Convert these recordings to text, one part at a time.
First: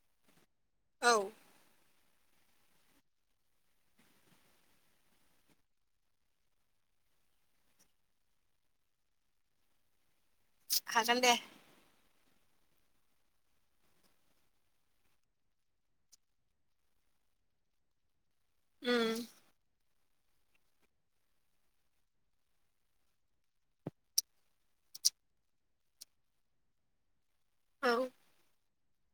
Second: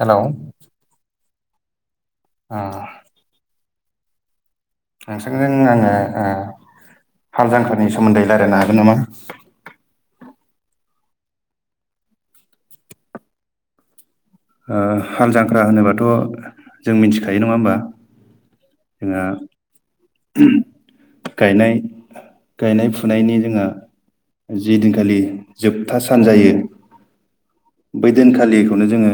हेल' औ अ नोंथांजों आङो ओ हाल जांक्रानि सोमोन्दै रायज्लायनो हागोन नामा? हागोन दे। ओ हाल जांख्रा होनोबाथ' जों मिथिखायो नङा होमबा? जोंहा उम गायनाय गायनाय-फुनायनि जोंहा जि दिनखालि जोबथा सान जायो औ बै दिनखालि बेखौनो जोङो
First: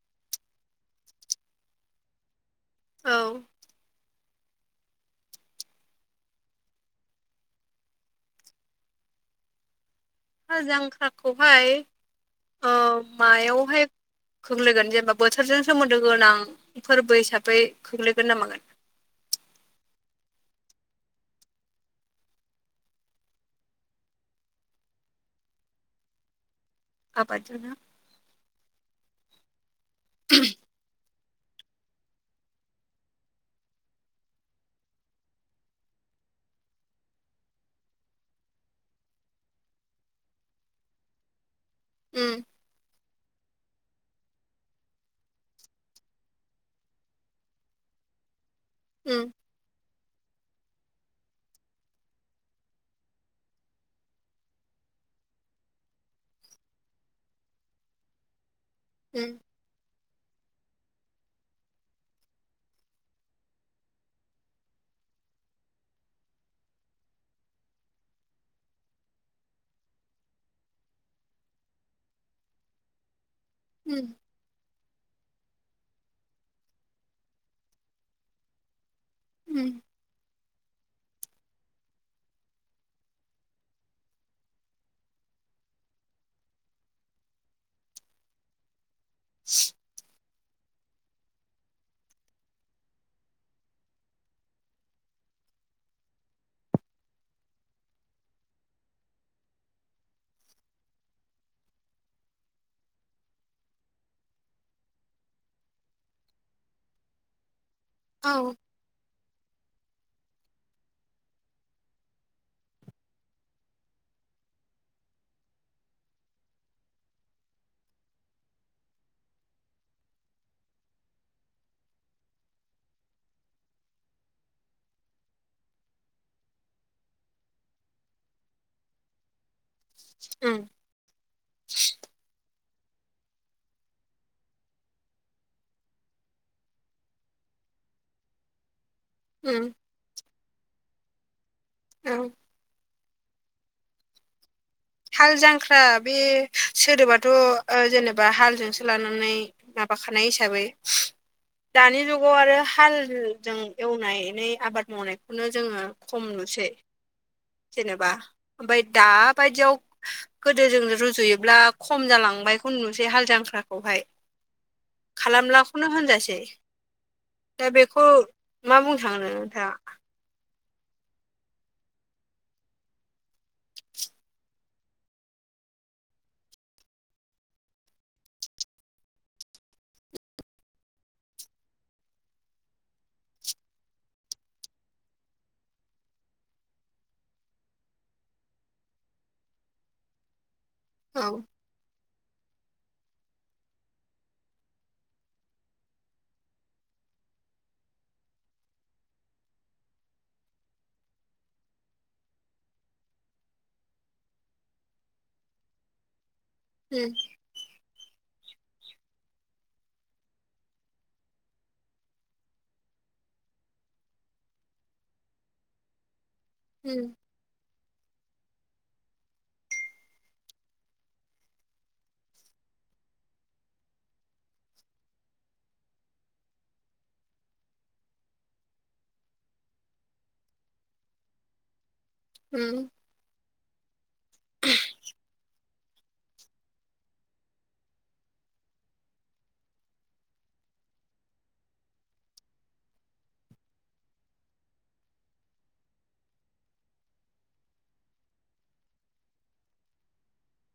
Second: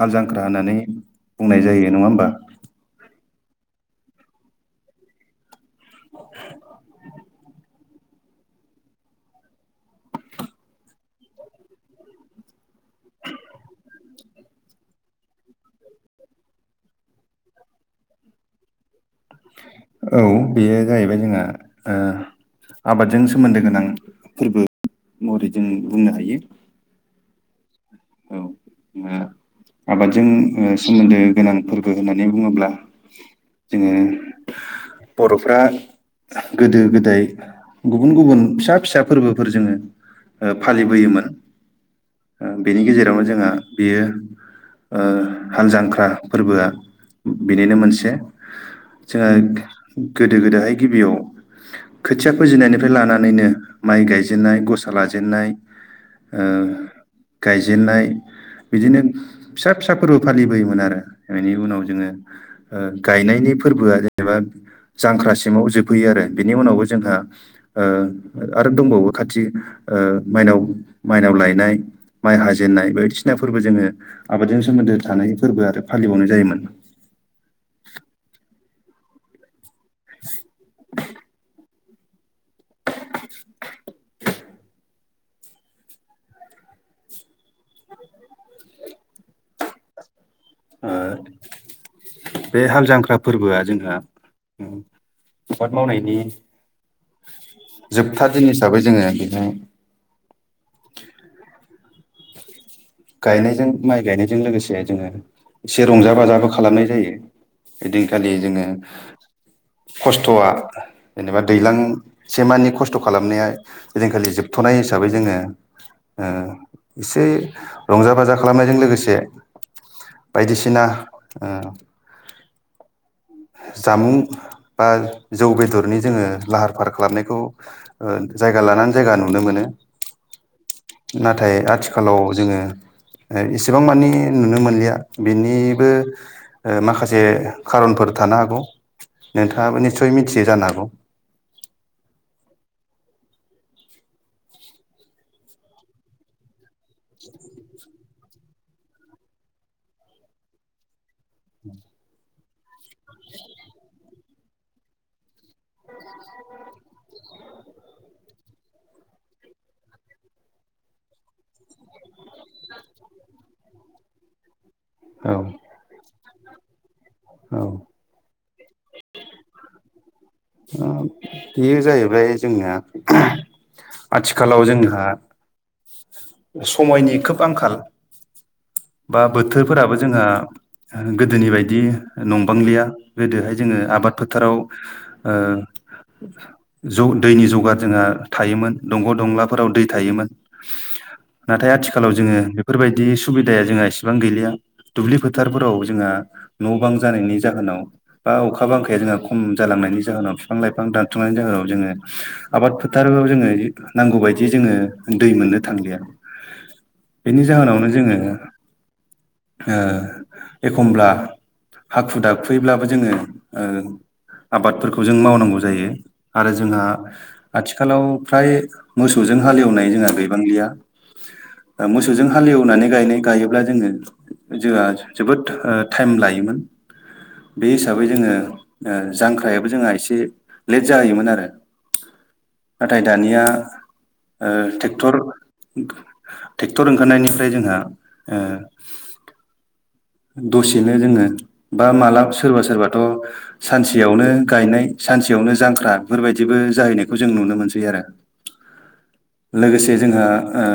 हाल जांख्रा होननानै बुंनाय जायो। नङा होमबा? औ [unintelligible] हाल जांख्राखौहाय मायावहाय खोख्लैगोन जेनेबा बोथोरजों सोमोन्दो गोनां फोरबो हिसाबै खोख्लैगोन नाामागोन? औ बेयो जाहैबाय जोंहा आबादजों सोमोन्दो गोनां फोरबो महरै जों बुंनो हायो। आबाद जों ना औ ओआबादजों सोमोन्दो गोनां फोरबो होननानै बुङोब्ला जोङो बर'फ्रा गोदो गोदाय गुबुन गुबुन फिसा फिसा फोरबोफोर जोङो फालिबोयोमोन उम ओ बेनि गेजेरावनो जोंहा बेयो हाल जांख्रा फोरबोआ बिनिनो मोनसे उम जोंहा गोदो गोदहाय गिबियाव खोथिया फोजेनायनिफ्राय लानानैनो माइ गायजेनन्नाय गसा लाजेनाय ओ गायजेनन्नाय बिदिनो उम फिसा फिसा फोरबो फालिबोयोमोन आरो बेनि उनाव जोङो गायनायनि फोरबोआ जेनेबा जांख्रासिमाव जोबहैयो आरो बिनि उनावबो जोंहा आरो दंबावो खाथि माइनाव माइनाव लायनाय माइ हाजेननाय बायदिसिना फोरबो जोङो उम आबादजों सोमोन्दो थानाय फोरबो आरो फालिबावनाय जायोमोन। उम [unintelligible] ए [unintelligible] ओ बे हाल जांख्रा फोरबोआ जोंहा आबाद मावनायनि जोबथा दिन हिसाबै जोङो बेहाय गायनायजों माइ गायनायजों लोगोसे जोङो एसे रंजा बाजाबो खालामनाय जायो। औ ओदिनखालि जोङो खस्थ'आ जेनेबा दैज्लां सेमानि खस्थ' खालामनाया जेदिनखालि जोबथ'नाय हिसाबै जोङो ओ एसे रंजा बाजा खालामनायजों लोगोसे बायदिसिना जामुं बा जौ बेदरनि जोङो लाहार फाहार खालामनायखौ जायगा लानानै जायगा नुनो मोनो उम नाथाय आथिखालाव जोङो इसेबां मानि नुनो मोनलिया बेनिबो माखासे खारनफोर थानो हागौ उम नोंथाङाबो निस्सय मिथियोै जानो हागौ औ हाल जांख्रा बे सोदोबाथ' जेनेबा हालजोंसो लानानै माबाखानाय हिसाबै दानि जुगाव आरो हाल जों एव एनानै आबाद मावनायखौनो जोङो खम नुसै जेनेबा ओमफ्राय दाबायदियाव गोदो जों रुजुयोब्ला खम जालांबाय ख नुनोसै हाल जांख्राखौहाय। हागौ खालामलाखौनो होनजासै दा औ बेखौ मा बुंनो सान्दों नोंथांआ ओ बेयो जाहैबाय जोंना आथिखालाव जोंहा समायनि खोब आंखाल बा बोथोरफोराबो जोंहा गोदोनि बायदि नंबांलिया गोदोहाय जोङो आबाद फोथाराव ओ ज दैनि जगार जोंहा थायोमोन दंग' दंलाफोराव दै थायोमोन। औ नाथाय आथिखालाव जोङो बेफोरबायदि सुबिदाया जोंहा एसेबां गैलिया दुब्लि फोथारफोराव जोंहा न' बां जानायनि जाहोनाव बा अखा बांखाया जोंहा खम जालांनायनि जाहोनाव बिफां लाइफां दानथुमनायनि जाहोनाव जोङो आबाद फोथाराव जोङो नांगौ बायदि जोङो दै मोननो थांलिया। उम बेनि जाहोनावनो जोङो ओ एखमब्ला हाखु दाखुैब्लाबो जोङो आबादफोरखौ जों मावनांगौ जायो। आरो जोंहा उम आथिखालाव फ्राय मोसौजों हालेवनाय जोंहा गैबांलिया। मोसौजों हालेवनानै गायनाय गायोब्ला जोङो जोंहा जोबोद टाइम लायोमोन। बे हिसाबै जोङो ओ जांख्रायाबो जोंहा एसे लेट जायोमोन आरो उम नाथाय दानिया ट्रेक्टर ट्रेक्टर ओंखारनायनिफ्राय जोंहा ओ दसेनो जोङो बा मालाब सोरबा सोरबाथ' सानसेयावनो गायनाय सानसेयावनो जांख्रा बेफोरबायदिबो जाहैनायखौ जों नुनो मोनसै आरो। लोगोसे जोंहा ओ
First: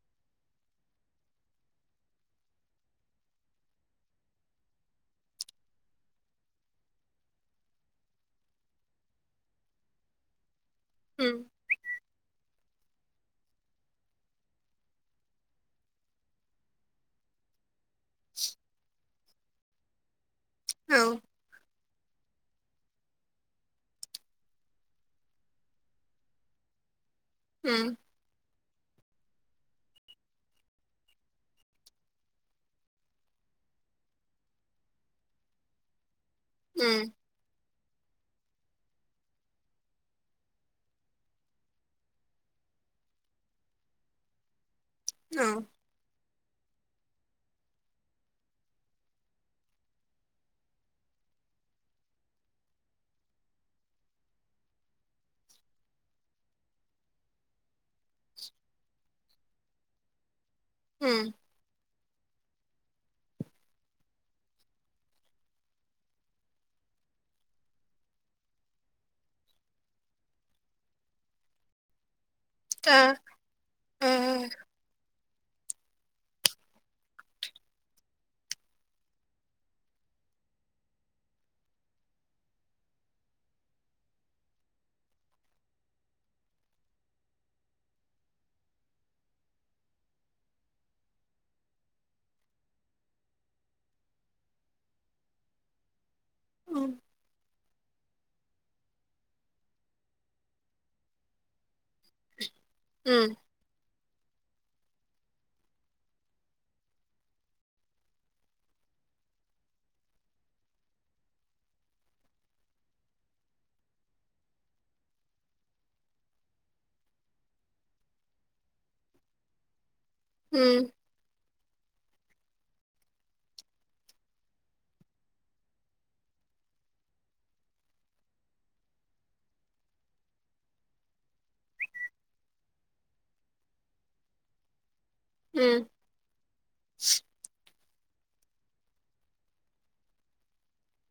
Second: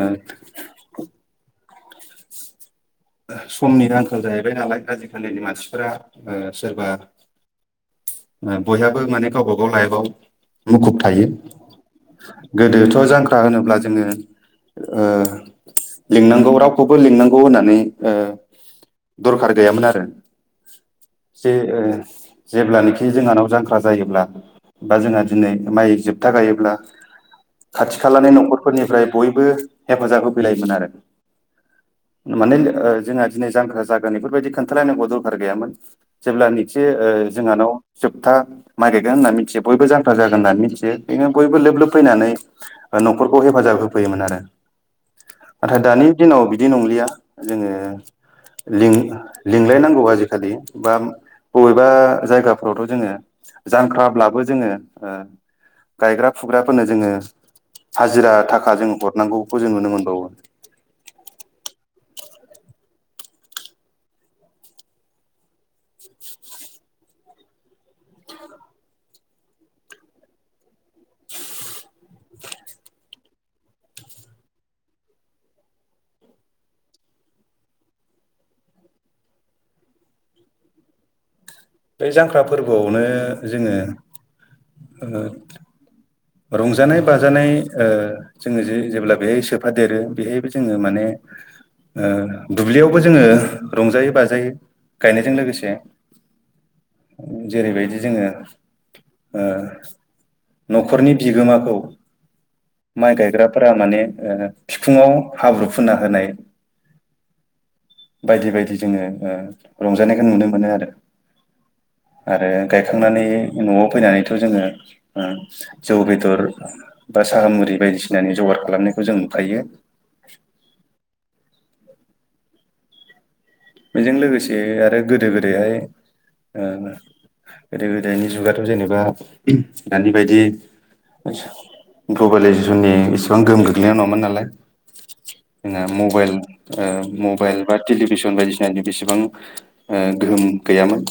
समनि आंखाल जाहैबाय नालाय आजिखालिनि मानसिफोरा ओ सोरबा बयहाबो माने गावबा गाव लाइफआव मुखुब थायो। उम गोदोथ' जांख्रा होनोब्ला जोङो ओ लिंनांगौ रावखौबो लिंनांगौ होननानै ओ दरखार गैयामोन आरो औ जे ओ जेब्लानोखि जोंहानाव जांख्रा जायोब्ला बा जोंहा दिनै माइ जोबथा गायोब्ला उम खाथि खालानि न'खर फोरनिफ्राय बयबो हेफाजाब होफैलायोमोन आरो माने ओ जोंहा दिनै जांख्रा जागोन बेफोरबायदि खोनथालायनांगौ दरखार गैयामोन जेब्ला निखि ओ उम जोंहानाव जोबथा माय गायगोन होन्नानै मिथियो बयबो जांख्रा जागोन होननानै मिथियो बेनो बयबो लोब लोब फैनानै ओ न'खरखौ हेफाजाब होफैयोमोन आरो। औ नाथाय दानि दिनाव बिदि नंलिया जोङो लिं लिंलायनांगौ आजिखालि बा बबेबा जायगाफ्रावथ' जोङो जांख्राब्लाबो जोङो ओ गायग्रा फुग्राफोरनो जोङो हाजिरा थाखा जों हरनांगौखौ जों नुनो मोनबावो। ओम दा ओ बे जांख्रा फोरबोआवनो जोङो ओ रंजानाय बाजानाय ओ जोङो जे जेब्ला बेहाय सोफादेरो बेहायबो जोङो माने ओ दुब्लियावबो जोङो रंजायै बाजायै गायनायजों लोगोसे उम जेरैबायदि जोङो ओ न'खरनि बिगोमाखौ माइ उम गायग्रा फोरा माने बिखुआव हाब्रु फुना होनाय बायदि बायदि जोङो ओ रंजानायखौ नुनो मोनो आरो। आरो गायखांनानै न'आव फैनानैथ' जोङो ओ जौ बेदर बा साहा मुरि बायदिसिनानि जगार खालामनायखौ जों नुफायो। उम बेजों लोगोसे आरो गोदो गोदायहाय ओ गोदो गोदायनि जुगाथ' जेनेबा दानि बायदि ग्लबेलाइजेसननि इसेबां गोहोम गोग्लैनाय नङामोन नालाय उम [unintelligible] मबाइल ओ मबाइल बा टेलिभिसन बायदिस दादि बिसेबां ओ गोहोम गैयामोन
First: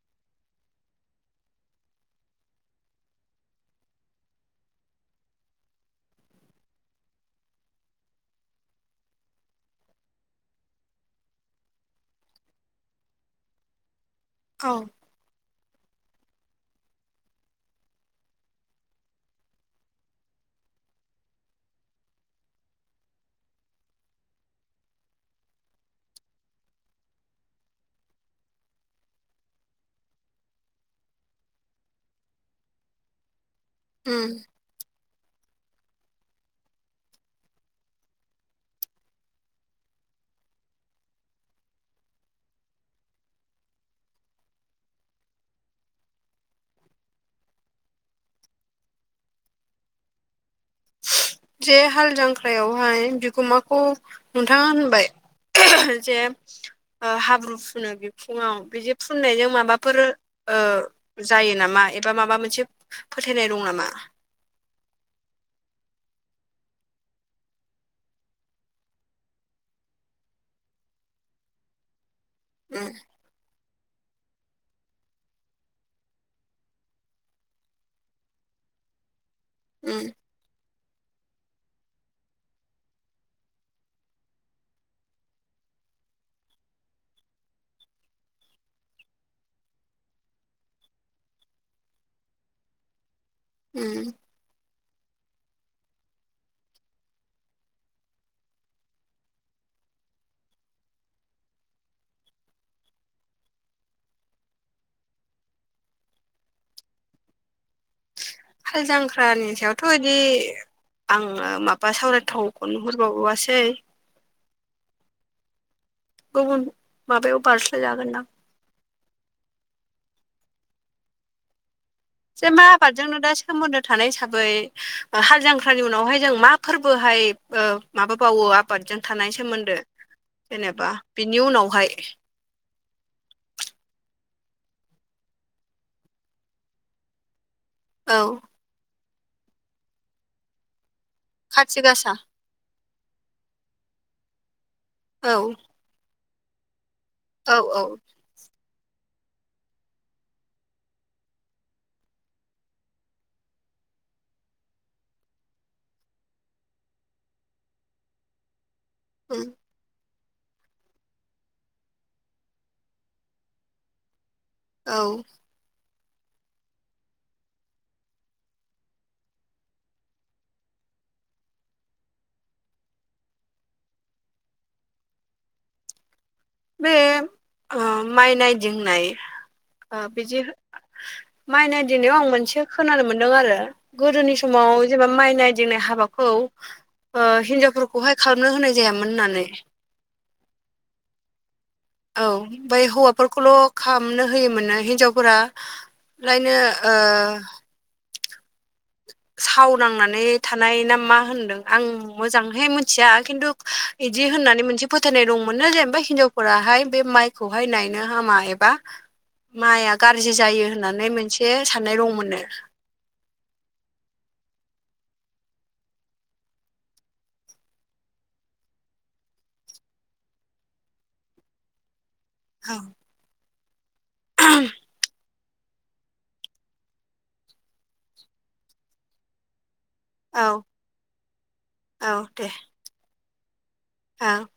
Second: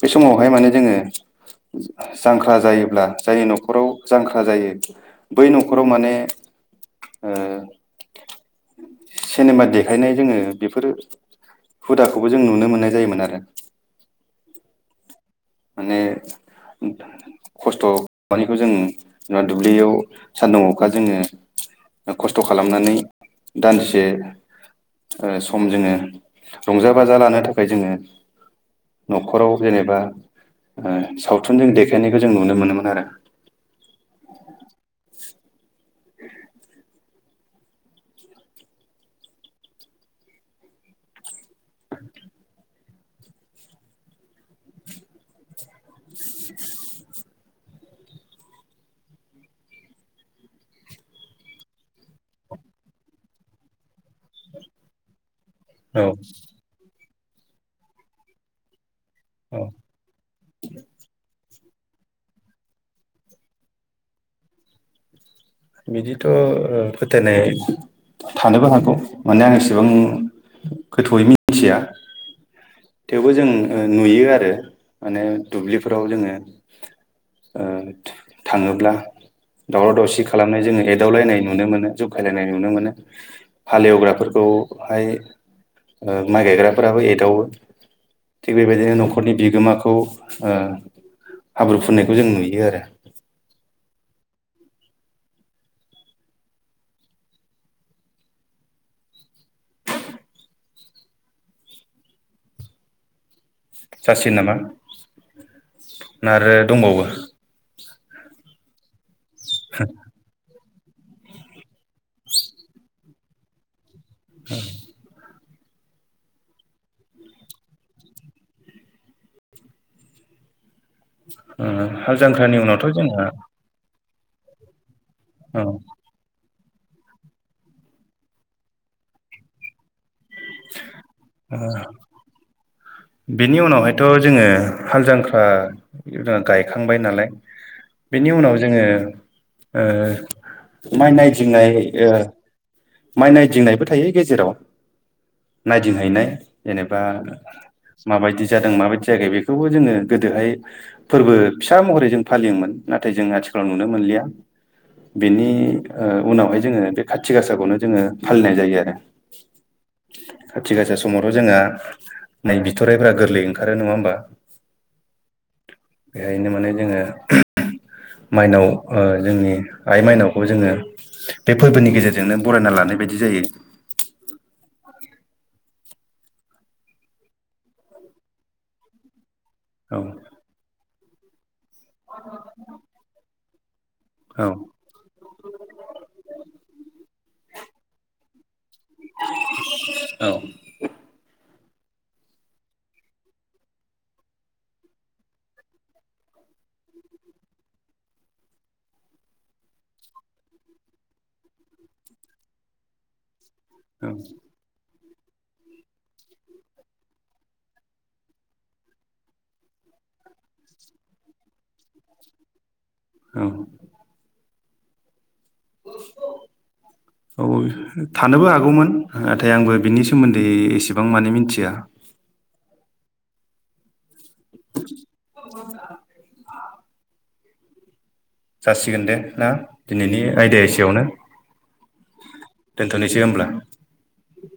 बे समावहाय माने जोङो जांख्रा जायोब्ला जायनि न'खराव जांख्रा जायो बै न'खराव माने ओ सिनेमा देखायनाय जोङो बेफोरो हुदाखौबो जों नुनो मोननाय जायोमोन आरो औ माने खस्थ' मा [unintelligible] खौ जों जा दुब्लियाव सान्दुं अखा जोङो खस्थ' खालामनानै दान्दिसे ओ सम जोङो रंजा बाजा लानो थाखाय जोङो न'खराव जेनेबा ओ सावथुनजों देखायनायखौ जों नुनो मोनोमोन आरो उम [inaudible] जे हाल जांख्रायावहाय बिगोमाखौ नोंथाङा होनबाय जे औ ओ हाब्रु फुनो बिखुङाव बिदिे फुननायजों औ माबाफोर ओ जायो नामा एबा माबा मोनसे फोथायनाय दं नामा? बिदिथ' ओ फोथायनाय थानोबो हागौ माने आं एसेबां गोथौयै मिथिया [unintelligible] थेवबो जों नुयो आरो माने दुब्लिफोराव जोङो ओ थाङोब्ला दावराव उम दावसिख खालामनाय जोङो एदावलायनाय नुनो मोनो जखायलायनाय नुनो मोनो हालेवग्राफोरखौहाय ओ माइ गायग्राफोराबो एदावो थिग बेबायदिनो न'खरनि बिगोमाखौ ओ हाब्रु फुननायखौ जों नुयो आरो उ जासिगोन नामा ना आरो दंबावो हाल जांख्रानि सायावथ' इदि आङो माबा सावरायथ [unintelligible] खौ नुहर [unintelligible] सै [inaudible] गुबुन माबायाव बारस्लाय जागोनदां ओ हाल जे जांख्रानि मा उनावथ' आबादजोंनो जोंहा दा सोमोन्दो थानाय हिसाबै हाल औ जांख्रानि उनावहाय जों मा फोरबोहाय ओ माबाबावो आबादजों थानाय सोमोन्दो जेनेबा बिनि उनावहाय [inaudible] बिनि उनावहायथ' जोङो हाल जांख्रा गायखांबाय नालाय औ बेनि उनाव जोङो ओ माइ नायदिंनाय खाथि ओ गासा माइ नायदिंनायबो थायो गेजेराव औ नायदिंहैनाय जेनेबा औ औ माबायदि जादों माबायदि जायाखै बेखौबो जोङो गोदोहाय फोरबो फिसा महरै जों फालियोमोन नाथाय जों आथिखालाव नुनो मोनलिया बेनि ओ उनावहाय जोङो बे खाथि गासाखौनो जोङो फालिनाय जायो आरो उम खाथि खाासा समावथ' जोंहा नै बिथररायफ्रा गोरलै ओंखारो नङा होमबा औ बेहायनो माने जोङो माइनाव ओ जोंनि आइ माइनावखौ जोङो बे फोरबोनि गेजेरजोंनो बरायना लानाय बायदि जायो। बे ओ माइनायदिंनाय औ ओ बिदि माइ नायदिनायाव आं मोनसे खोनानो मोनदों आरो गोदोनि औ समाव जेनेबा माइनाय दंनाय हाबाखौ ओ हिनजावफोरखौहाय खालामनो होनाय जायामोन होननानै औ औ ओमफ्राय हौवाफोरखौल' खालामामनो होयोमोननो हिनजावफोरा लायनो ओ सावनांनानै थानाय ना मा होनदों आं मोजांहाय मिथिया खिन्थु बिदि होननानै मोनसे फोथायनाय दंमोननो जेनबा हिनजावफोराहाय बे माइखौहाय नायनो हामा एबा माइआ गाज्रि जायो होननानै मोनसे साननाय दं मोननो। औ [unintelligible] [inaudible] औ थानोबो हागौमोन नाथाय आंबो बिनि सोमोन्दै एसेबां माने मिथिया। औ [unintelligible] [inaudible] जासिगोन दे ना दिनैनि औ आयदा एसेयावनो औ दोनथ'नोसै होमब्ला? औ